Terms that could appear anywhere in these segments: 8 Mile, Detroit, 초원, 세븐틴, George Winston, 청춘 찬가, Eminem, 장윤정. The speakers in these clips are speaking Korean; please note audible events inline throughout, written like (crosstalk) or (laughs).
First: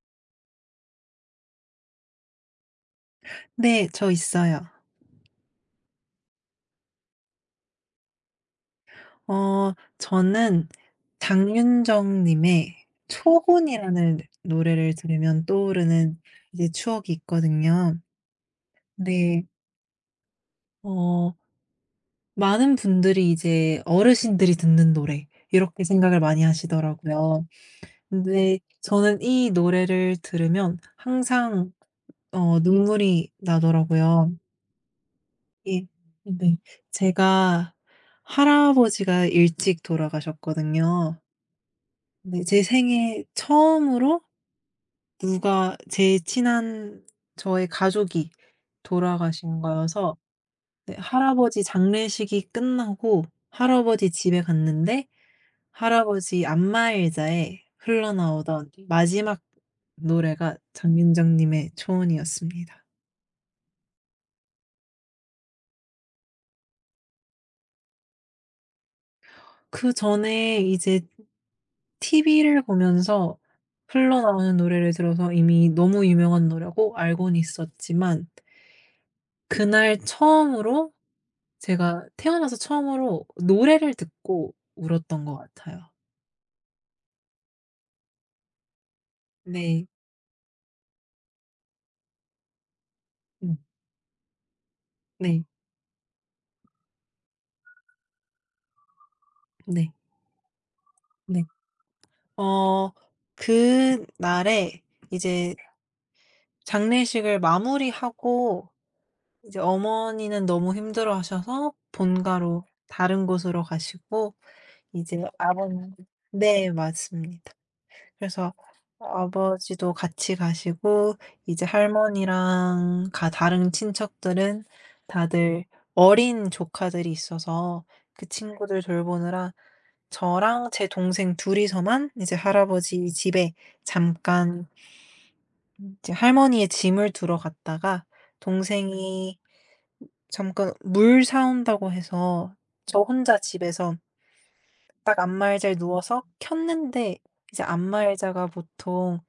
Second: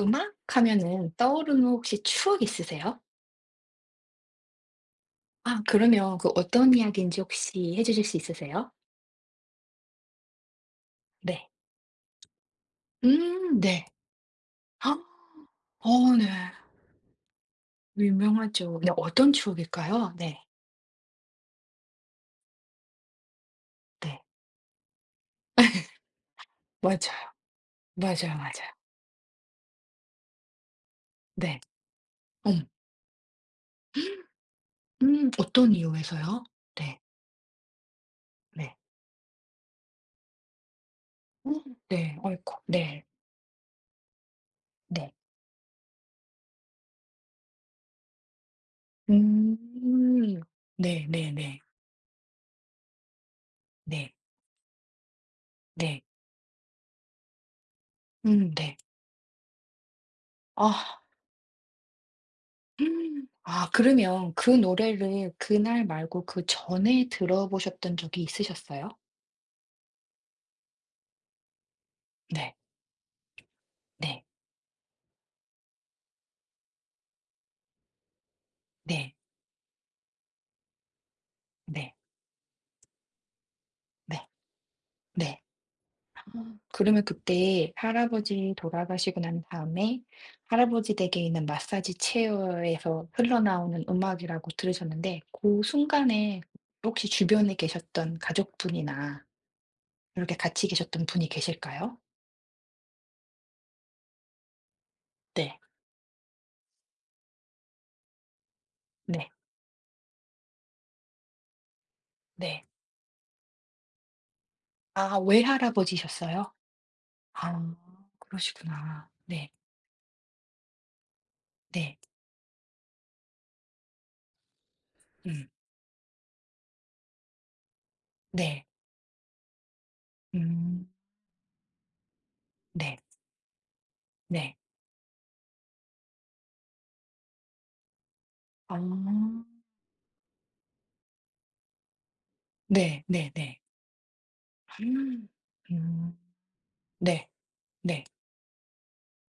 음악 하면은 떠오르는 혹시 추억 있으세요? 네. 저 있어요. 아 그러면 그 어떤 이야기인지 혹시 해 주실 수 있으세요? 어 저는 네. 장윤정 님의 네. 초혼이라는 아, 노래를 들으면 어 떠오르는 네. 이제 추억이 있거든요. 유명하죠. 네, 어떤 네. 추억일까요? 네. 어 많은 분들이 이제 네. 어르신들이 듣는 노래 이렇게 생각을 많이 맞아요. 하시더라고요. 맞아요, 근데 맞아요. 저는 이 노래를 들으면 네. 항상 음. 눈물이 나더라고요. 어떤 이 이유에서요? 네. 네. 제가 네. 할아버지가 일찍 돌아가셨거든요. 음 네. 어이 네. 쿠 제 네. 생에 처음으로 네. 누가 제일 친한 저의 가족이 돌아가신 거여서 음. 네, 네네네. 네. 할아버지 장례식이 끝나고 할아버지 네. 집에 갔는데 네, 네. 할아버지 안마의자에 흘러나오던 네. 마지막 노래가 아. 장윤정 님의 "초원이었습니다." 음. 아 그러면 그 노래를 그날 말고 그전에 들어보셨던 적이 있으셨어요? 그전에 이제 네. TV를 보면서 네. 흘러나오는 노래를 들어서 이미 너무 유명한 노래고 알고는 있었지만 네. 그날 처음으로 네. 제가 태어나서 처음으로 노래를 네. 듣고 울었던 것 네. 같아요. 아. 그러면 그때 할아버지 돌아가시고 난 네. 다음에 할아버지 댁에 있는 마사지 체어에서 음. 흘러나오는 음악이라고 들으셨는데 네. 그 순간에 혹시 주변에 계셨던 가족분이나 네. 이렇게 같이 계셨던 분이 네. 계실까요? 어 그날에 이제 네. 장례식을 마무리하고 네. 이제 어머니는 너무 힘들어하셔서 본가로 네. 다른 곳으로 가시고 아 이제 아버님. 외할아버지셨어요? 네, 맞습니다. 아 그래서 그러시구나. 네. 아버지도 같이 가시고 이제 네. 할머니랑 가 다른 친척들은 음. 다들 어린 조카들이 있어서 그 네. 친구들 돌보느라 저랑 제 음. 동생 둘이서만 이제 네. 할아버지 집에 네. 잠깐 이제 할머니의 짐을 두러 갔다가 동생이 아. 잠깐 물 사 온다고 해서 저 네. 네 혼자 네. 집에서 딱 음. 안마의자에 음, 누워서 켰는데, 네. 이제 네. 안마의자가 보통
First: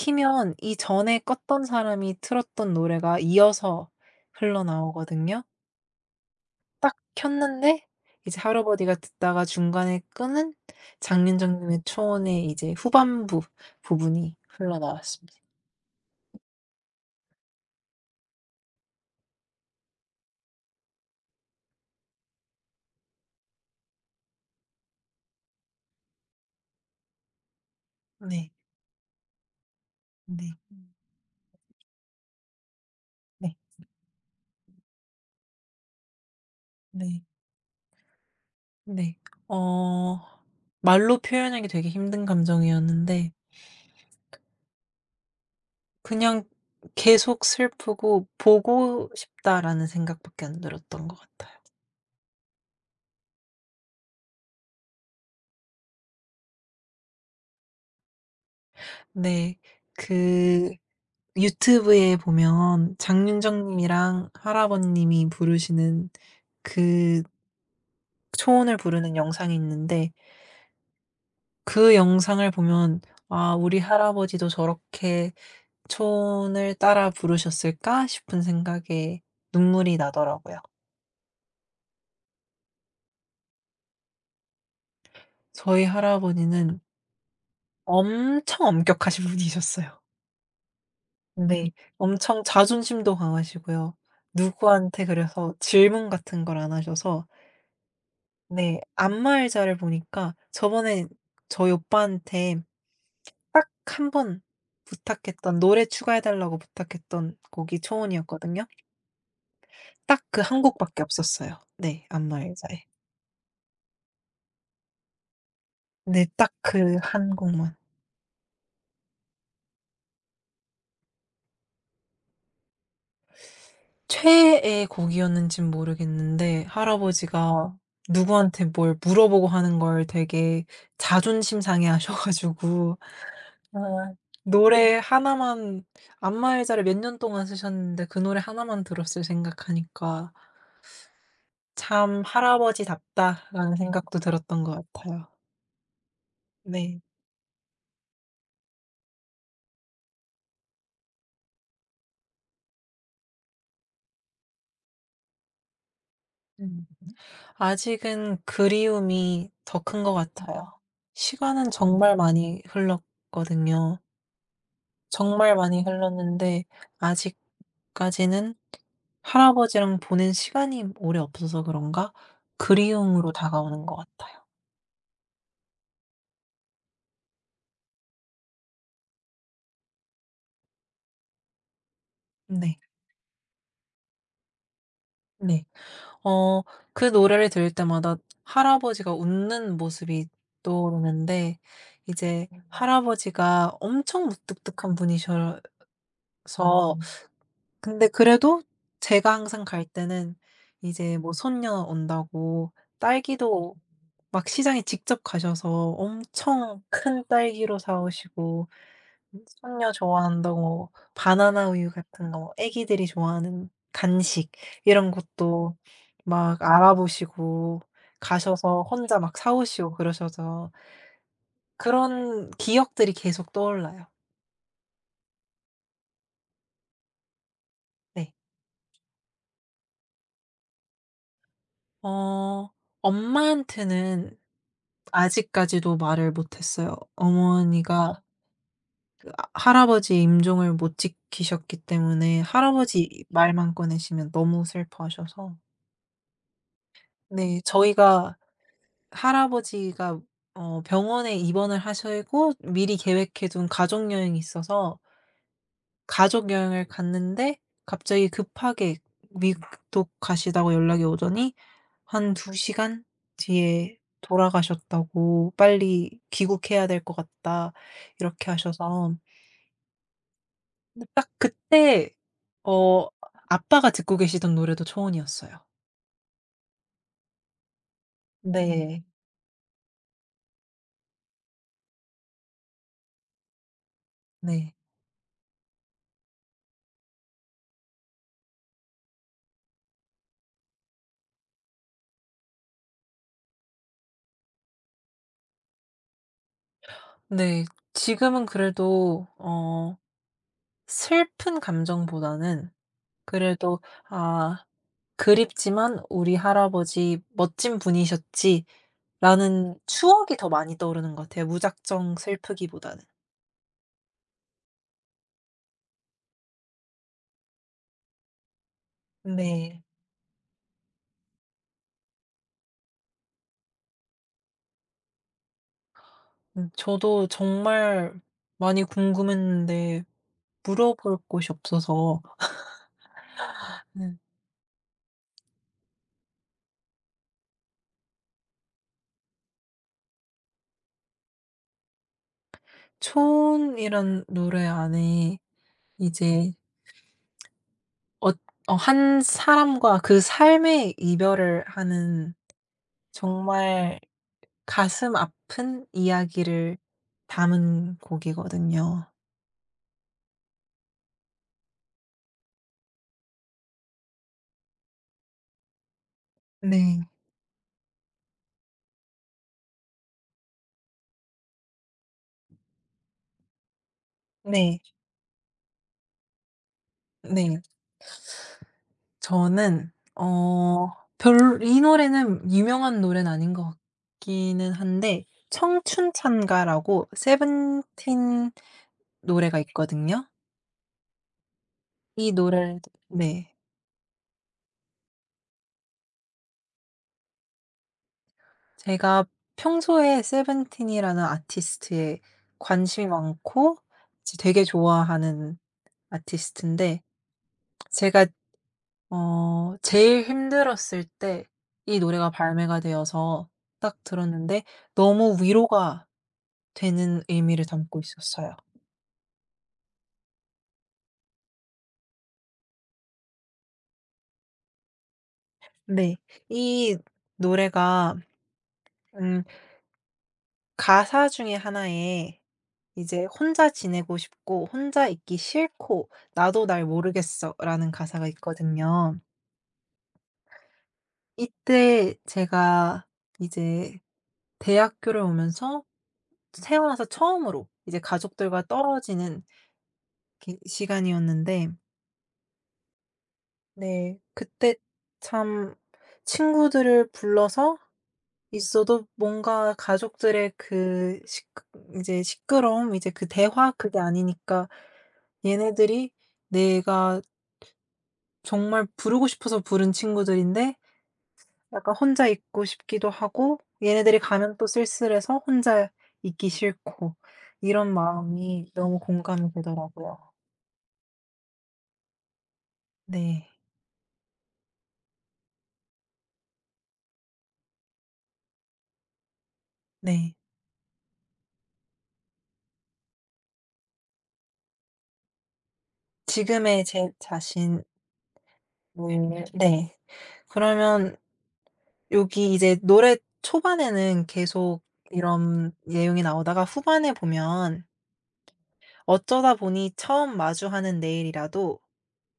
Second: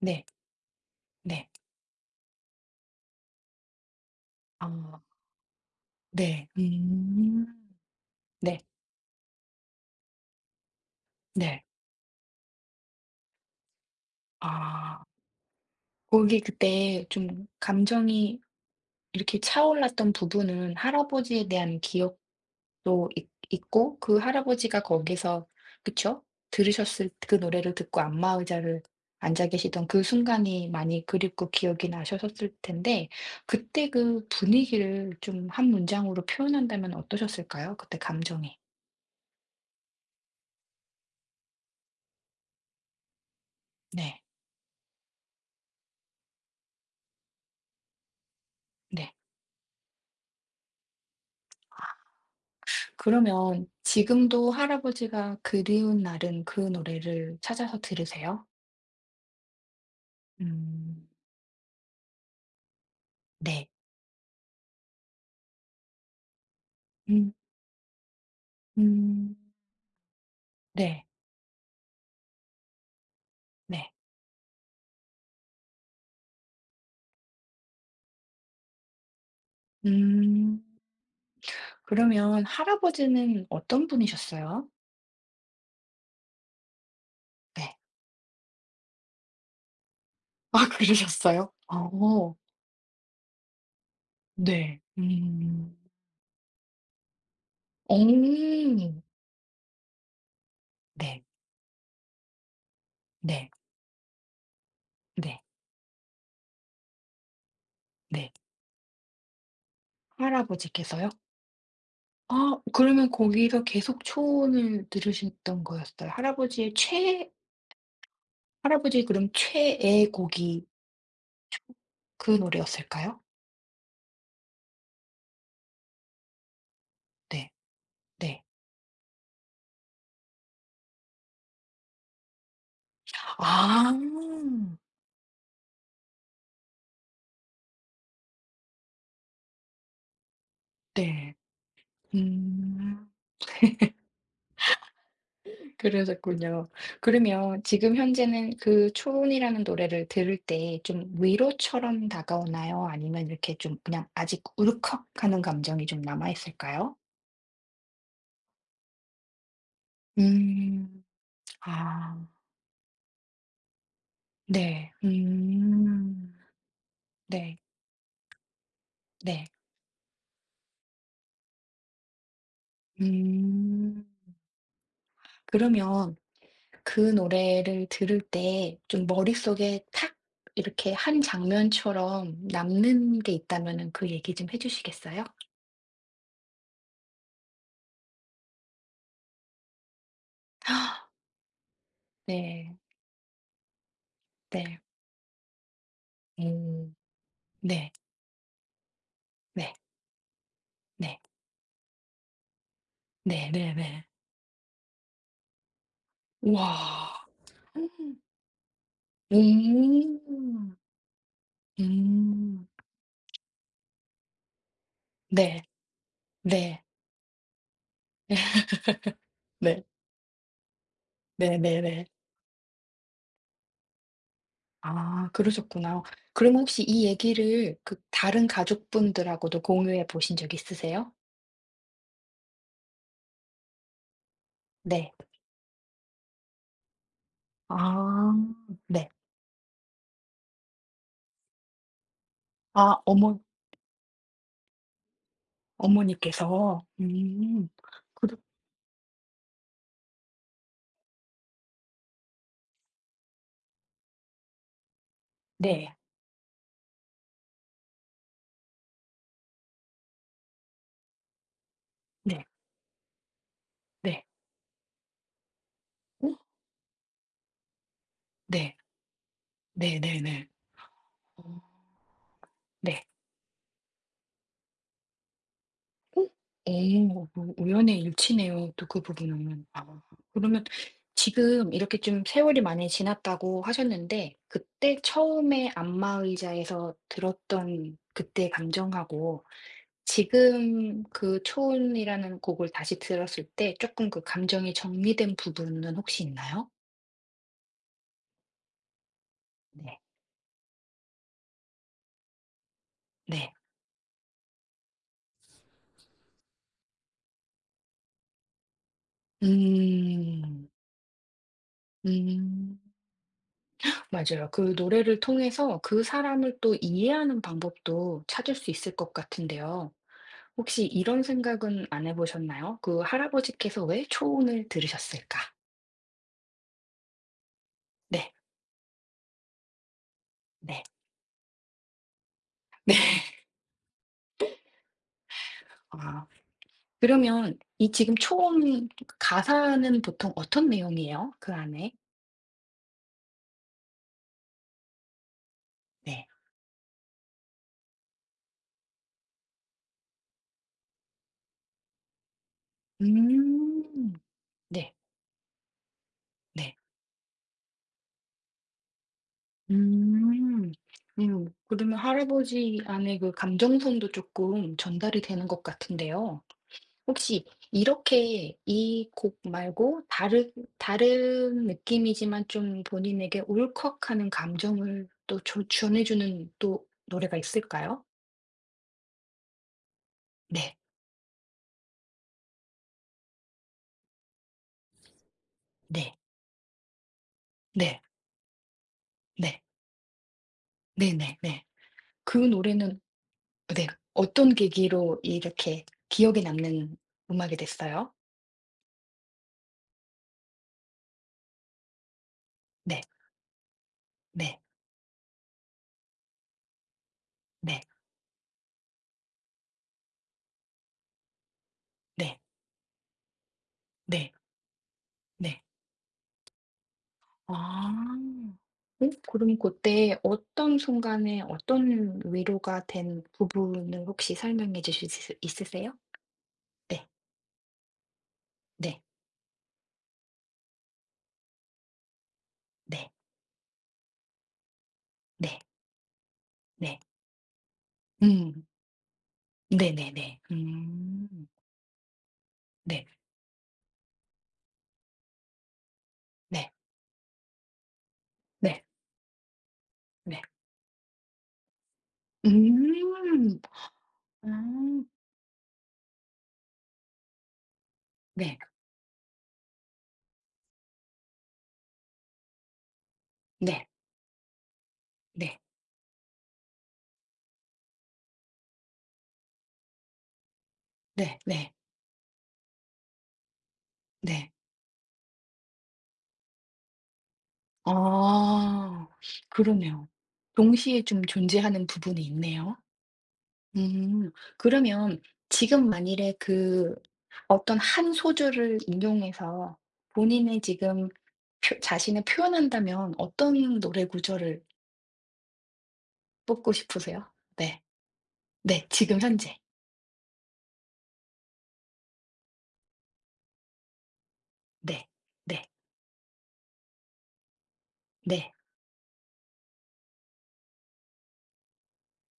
네. 이전에 네. 껐던 사람이 틀었던 노래가 이어서 아. 흘러나오거든요. 네. 딱 음. 켰는데 이제 네. 할아버지가 듣다가 중간에 끄는 네. 장윤정님의 초원의 이제 후반부 부분이 아. 흘러나왔습니다. 거기 그때 좀 감정이 이렇게 차올랐던 부분은 할아버지에 대한 기억 또 있 있고 그 할아버지가 거기서 그쵸? 들으셨을 그 노래를 듣고 안마 네. 의자를 앉아 계시던 그 네. 순간이 많이 그립고 기억이 나셨을 텐데 네. 그때 그 분위기를 좀 한 문장으로 표현한다면 네. 어떠셨을까요? 그때 감정이. 네. 어 말로 표현하기 되게 힘든 감정이었는데 네. 그냥 계속 슬프고 '보고 네. 싶다.'라는 생각밖에 안 들었던 것 같아요. 그러면 지금도 할아버지가 그리운 날은 그 노래를 찾아서 들으세요? 네. 그 음. 유튜브에 보면 네. 장윤정 님이랑 할아버 님이 부르시는 그 음. 초원을 부르는 음. 영상이 있는데 네. 그 영상을 보면 '아 우리 네. 할아버지도 저렇게 초원을 따라 부르셨을까?' 싶은 생각에 눈물이 나더라고요. 음. 그러면 할아버지는 어떤 분이셨어요? 저희 할아버지는 네. 엄청 엄격하신 분이셨어요. (laughs) 아 그러셨어요? 근데 어. 엄청 자존심도 강하시고요. 네. 누구한테 그래서 음. 질문 같은 걸 안 하셔서. 어. 네. 안마의자를 보니까 저번에 네. 저희 오빠한테 네. 딱 한 번 네. 부탁했던 노래, 추가해 달라고 부탁했던 곡이 네. 초원이었거든요. 딱 그 한 곡밖에 할아버지께서요? 없었어요. 네. 아 안마의자에. 그러면 거기서 계속 초원을 들으셨던 거였어요? 네. 딱 할아버지의 그 최애, 한 곡만. 할아버지 그럼 최애 곡이 그 노래였을까요? 최애의 곡이었는진 모르겠는데 네. 할아버지가 네. 누구한테 뭘 물어보고 하는 걸 되게 자존심 상해 하셔 가지고, 아 아. 노래 하나만, 안마의 자를 몇 년 동안 쓰셨는데 그 노래 하나만 들었을 생각하니까 네. '참 음. 할아버지답다.'라는 생각도 들었던 것 같아요. 그러셨군요. 네. 그러면 지금 현재는 그 초혼이라는 노래를 들을 때 좀 위로처럼 다가오나요? 아니면 이렇게 좀 그냥 아직 울컥하는 감정이 좀 남아 음. 있을까요? 아직은 그리움이 더 큰 것 같아요. 음. 시간은 정말 아. 많이 흘렀거든요. 네. 정말 많이 음. 흘렀는데 네. 아직까지는 네. 할아버지랑 보낸 시간이 오래 없어서 그런가 그리움으로 다가오는 것 음. 같아요. 그러면 그 노래를 들을 때 좀 머릿속에 탁, 이렇게 한 장면처럼 네. 남는 게 있다면은 그 얘기 좀 해 주시겠어요? 네. 어 그 노래를 들을 때마다 할아버지가 웃는 모습이 떠오르는데, 이제 네. 할아버지가 엄청 네. 무뚝뚝한 분이셔서. 오. 음. 네. 근데 그래도 제가 항상 네. 갈 때는 이제 네. 뭐 손녀 온다고 딸기도 네네네. 막 시장에 직접 가셔서 우와. 엄청 큰 딸기로 사 오시고, 손녀 음. 좋아한다고 바나나 우유 같은 거, 뭐 음. 애기들이 좋아하는 간식 이런 네. 것도 막 네. 알아보시고 가셔서 혼자 막 사 네. 오시고 그러셔서, 네네네. 그런 기억들이 계속 떠올라요. 아 그러셨구나. 그러면 혹시 이 얘기를 그 네. 다른 가족분들하고도 공유해 보신 적 있으세요? 어 엄마한테는 네. 아직까지도 말을 못 했어요. 어머니가, 아 네. 아 할아버지의 임종을 못 지키셨기 때문에 아 할아버지 어머, 말만 꺼내시면 너무 슬퍼하셔서. 어머니께서. 네, 음. 저희가 그러 할아버지가 병원에 입원을 하시고 미리 계획해 둔 가족 여행이 있어서 네. 가족 여행을 갔는데 갑자기 급하게 미국 가시다고 연락이 오더니, 한 네. 두 시간 뒤에 네. 돌아가셨다고 "빨리 귀국해야 될 것 같다." 이렇게 네. 하셔서. 네네네. 근데 딱 어. 그때 네. 어 아빠가 듣고 계시던 노래도 초원이었어요. 오, 뭐 우연의 일치네요 또 그 네. 음. 부분은. 아 그러면 지금 이렇게 좀 세월이 많이 지났다고 하셨는데 네. 그때 처음에 안마의자에서 들었던 그때 감정하고 지금 그 초원이라는 곡을 다시 들었을 때 조금 그 감정이 정리된 부분은 혹시 있나요? 네. 지금은 그래도 네. 슬픈 감정보다는 네. 그래도 '아 그립지만 우리 할아버지 멋진 분이셨지.'라는 추억이 더 음. 많이 떠오르는 것 같아요, 무작정 음. 슬프기보다는. 맞아요. 그 노래를 통해서 그 사람을 또 이해하는 방법도 찾을 수 있을 것 네. 같은데요. 혹시 이런 생각은 안 해 보셨나요? 그 할아버지께서 왜 초혼을 들으셨을까? 저도 정말 네. 많이 궁금했는데 네. 물어볼 곳이 없어서. 네. (laughs) 음. 아 그러면 이 지금 초혼 가사는 보통 어떤 내용이에요? 그 안에? 초혼이란 노래 안에 네. 이제 한 사람과 그 삶의 이별을 하는 정말 음. 네. 가슴 아픈 이야기를 네. 담은 곡이거든요. 음. 음. 그러면 할아버지 안에 그 감정선도 조금 전달이 되는 것 같은데요. 네. 혹시 이렇게 이 곡 말고 다른, 다른 느낌이지만 좀 본인에게 울컥하는 네. 감정을 또 조 전해 주는 또 노래가 네. 있을까요? 저는 네. 어 별 이 노래는 유명한 노래는 아닌 것 같기는 한데, 청춘 네. 찬가라고 네. 세븐틴 노래가 네. 있거든요. 네네 네. 네. 이 그 노래를. 노래는 네. 네. 어떤 계기로 이렇게 기억에 남는 음악이 됐어요? 제가 평소에 세븐틴이라는 아티스트에 네. 관심이 많고 이제 네. 되게 좋아하는 아티스트인데, 네. 제가 제일 힘들었을 때 이 노래가 네. 발매가 되어서 딱 네. 들었는데 너무 네. 위로가 되는 의미를 아. 담고 있었어요. 어 그럼 그때 어떤 순간에 어떤 위로가 된 부분을 혹시 설명해 주실 수 있으세요? 네. 이 네. 노래가 네. 음 가사 중에 하나에 네. 이제 "혼자 지내고 싶고 혼자 있기 네. 싫고 나도 날 네. 모르겠어."라는 가사가 음. 있거든요. 네네네. 음. 이때 제가 네. 이제 대학교를 오면서 네. 태어나서 처음으로 이제 가족들과 네. 떨어지는 네. 이렇게 시간이었는데, 음. 네. 그때 아. 참 친구들을 불러서 네. 있어도 뭔가 가족들의 그 시끄 제 시끄러움, 이제 그 대화 네. 그게 아니니까 네. 얘네들이, 내가 정말 부르고 싶어서 부른 친구들인데 네. 네. 약간 혼자 있고 싶기도 하고, 얘네들이 네. 가면 또 쓸쓸해서 혼자 있기 싫고, 이런 마음이 너무 아. 공감이 그러네요. 되더라고요. 동시에 좀 존재하는 부분이 있네요. 네. 음. 그러면 지금 만일에 그 어떤 한 소절을 인용해서 네. 본인의 지금 표 자신을 표현한다면 어떤 노래 구절을 뽑고 지금의 제 싶으세요? 네. 자신을. 네. 지금 현재. 네. 그러면 여기 이제 노래 초반에는 계속 네. 네. 이런 내용이 나오다가 후반에 보면 네. "어쩌다 보니 처음 마주하는 내일이라도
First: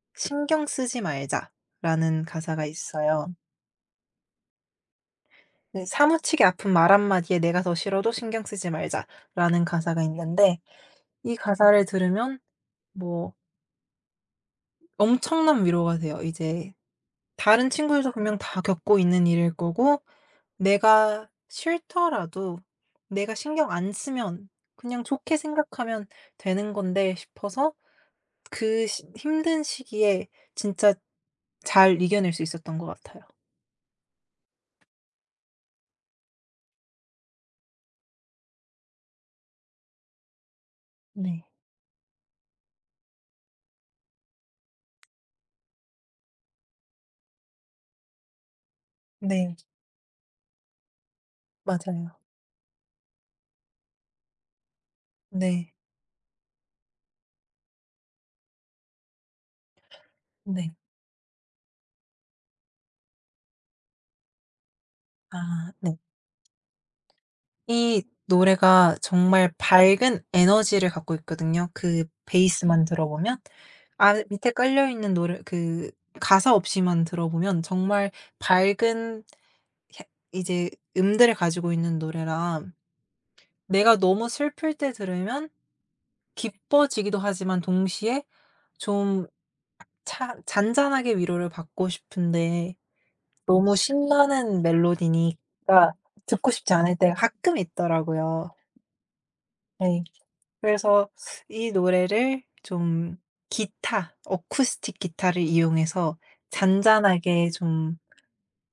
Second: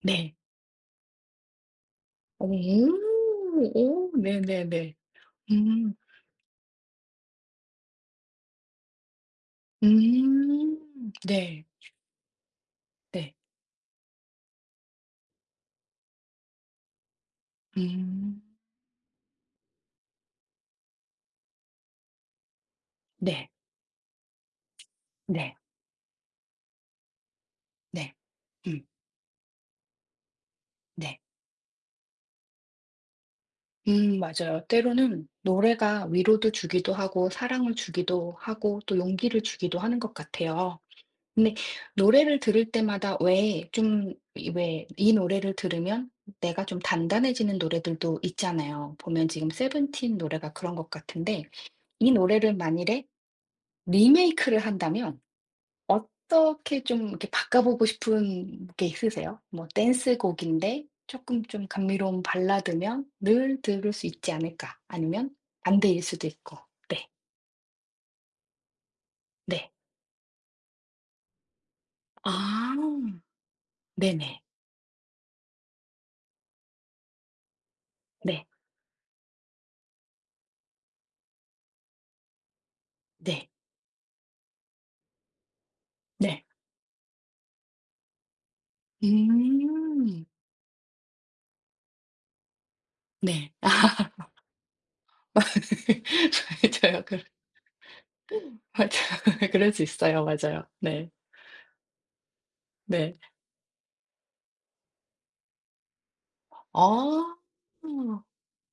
네. 신경 쓰지 말자."라는 가사가 오. 있어요. 오. 네네네. 네, 음. "사무치게 아픈 말 한마디에 내가 더 싫어도 신경 쓰지 말자."라는 가사가 있는데, 음. 이 네. 가사를 들으면 뭐 네. 엄청난 위로가 돼요. 이제 다른 친구들도 분명 음. 다 겪고 있는 일일 거고 내가 싫더라도 내가 네. 신경 안 쓰면, 그냥 좋게 네. 생각하면 되는 건데 싶어서, 네. 음. 그 시 힘든 시기에 진짜 네. 잘 이겨낼 수 있었던 것 같아요. 맞아요. 때로는 노래가 위로도 주기도 하고, 사랑을 주기도 하고, 또 용기를 주기도 하는 것 같아요. 네. 근데 노래를 들을 때마다 왜 좀, 왜 이 노래를 들으면 내가 좀 단단해지는 노래들도 있잖아요. 보면 지금 네. 세븐틴 노래가 그런 것 같은데, 이 맞아요. 노래를 만일에 리메이크를 한다면 네. 어떻게 좀 이렇게 바꿔 보고 싶은 게 있으세요? 뭐 네. 댄스곡인데 조금 좀 감미로운 발라드면 늘 들을 수 있지 않을까? 아니면 아, 네. 반대일 수도 있고. 네. 이 노래가 정말 네. 밝은 에너지를 갖고 있거든요, 그 아. 베이스만 들어보면. 아, 네네. 밑에 깔려 있는 노래, 그 가사 없이만 들어보면 정말 네. 밝은 해 이제 음들을 가지고 있는 노래라 네. 내가 너무 슬플 때 들으면 네. 기뻐지기도 하지만, 동시에 좀 음. 차 잔잔하게 위로를 받고 싶은데 네. 너무 (laughs) 신나는 멜로디니까 듣고 싶지 않을 맞아요. 때가 그 가끔 있더라고요. 맞아요. (laughs) 그럴 수 네. 있어요. 맞아요. 그래서 네. 이 노래를 좀 네. 기타, 어쿠스틱 기타를 이용해서 아. 잔잔하게 좀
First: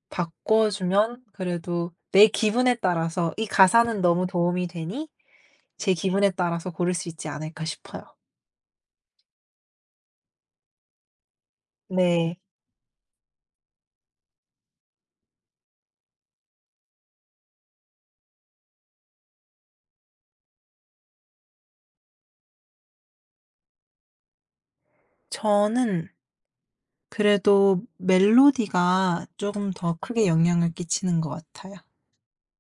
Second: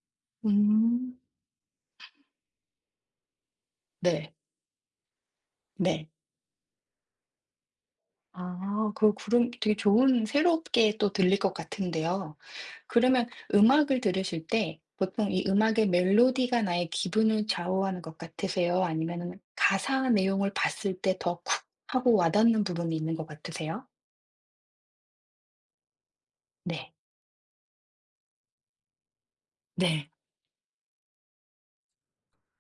바꿔 음. 주면 그래도 내 기분에 따라서 이 가사는 너무 네. 도움이 되니, 제 네. 기분에 따라서 고를 수 있지 않을까 싶어요. 아 그 구름 되게 좋은, 새롭게 또 들릴 것 같은데요. 네. 그러면 음악을 들으실 때 보통 이 음악의 멜로디가 나의 기분을 좌우하는 것 같으세요? 아니면은 가사 내용을 봤을 때 더 쿡 하고 와닿는 부분이 있는 것 같으세요? 저는 네. 그래도 멜로디가 조금 더 네. 크게 영향을 끼치는 것 같아요.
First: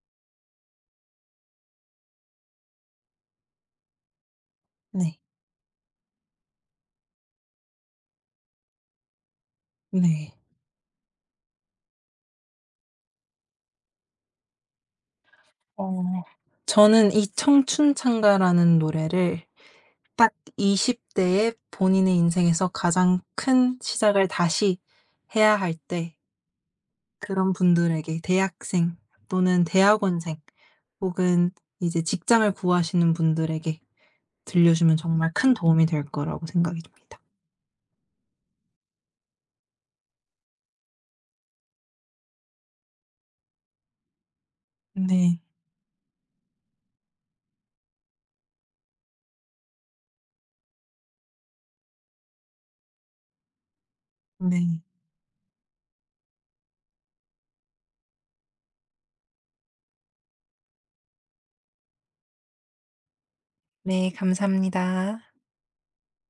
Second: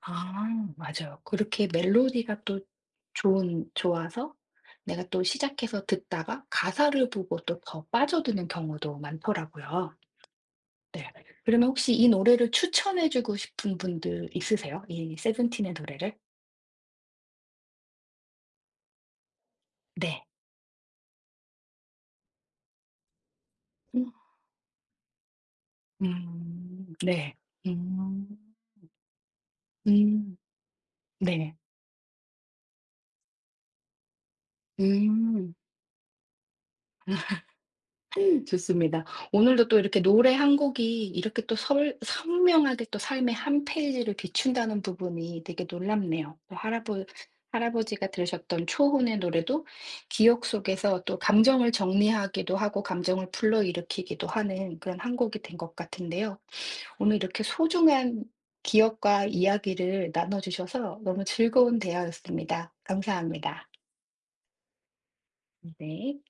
아 맞아요. 그렇게 멜로디가 또 좋은 좋아서 내가 네. 또 시작해서 듣다가 가사를 보고 또 더 빠져드는 경우도 많더라고요. 네. 네. 그러면 혹시 이 노래를 추천해 주고 싶은 분들 있으세요? 이 세븐틴의 노래를? 어 저는 이 청춘 찬가라는 노래를 네. 딱 20 대에 본인의 인생에서 가장 큰 음. 시작을 다시 해야 할때, 음. 네. 그런 분들에게, 음. 대학생 또는 대학원생 음. 혹은 네. 이제 직장을 구하시는 분들에게 들려주면 정말 큰 음. 도움이 될 거라고 생각이 듭니다. 좋습니다. 오늘도 또 이렇게 노래 한 곡이 이렇게 또 설 선명하게 또 삶의 한 페이지를 비춘다는 네. 부분이 되게 놀랍네요. 또 할아버지가 들으셨던 초혼의 노래도 기억 속에서 또 감정을 정리하기도 하고 감정을 불러일으키기도 네. 하는 그런 한 곡이 된 것 같은데요. 오늘 이렇게 소중한 기억과 이야기를 나눠 주셔서 너무 즐거운 대화였습니다. 감사합니다. 네. 감사합니다. 네.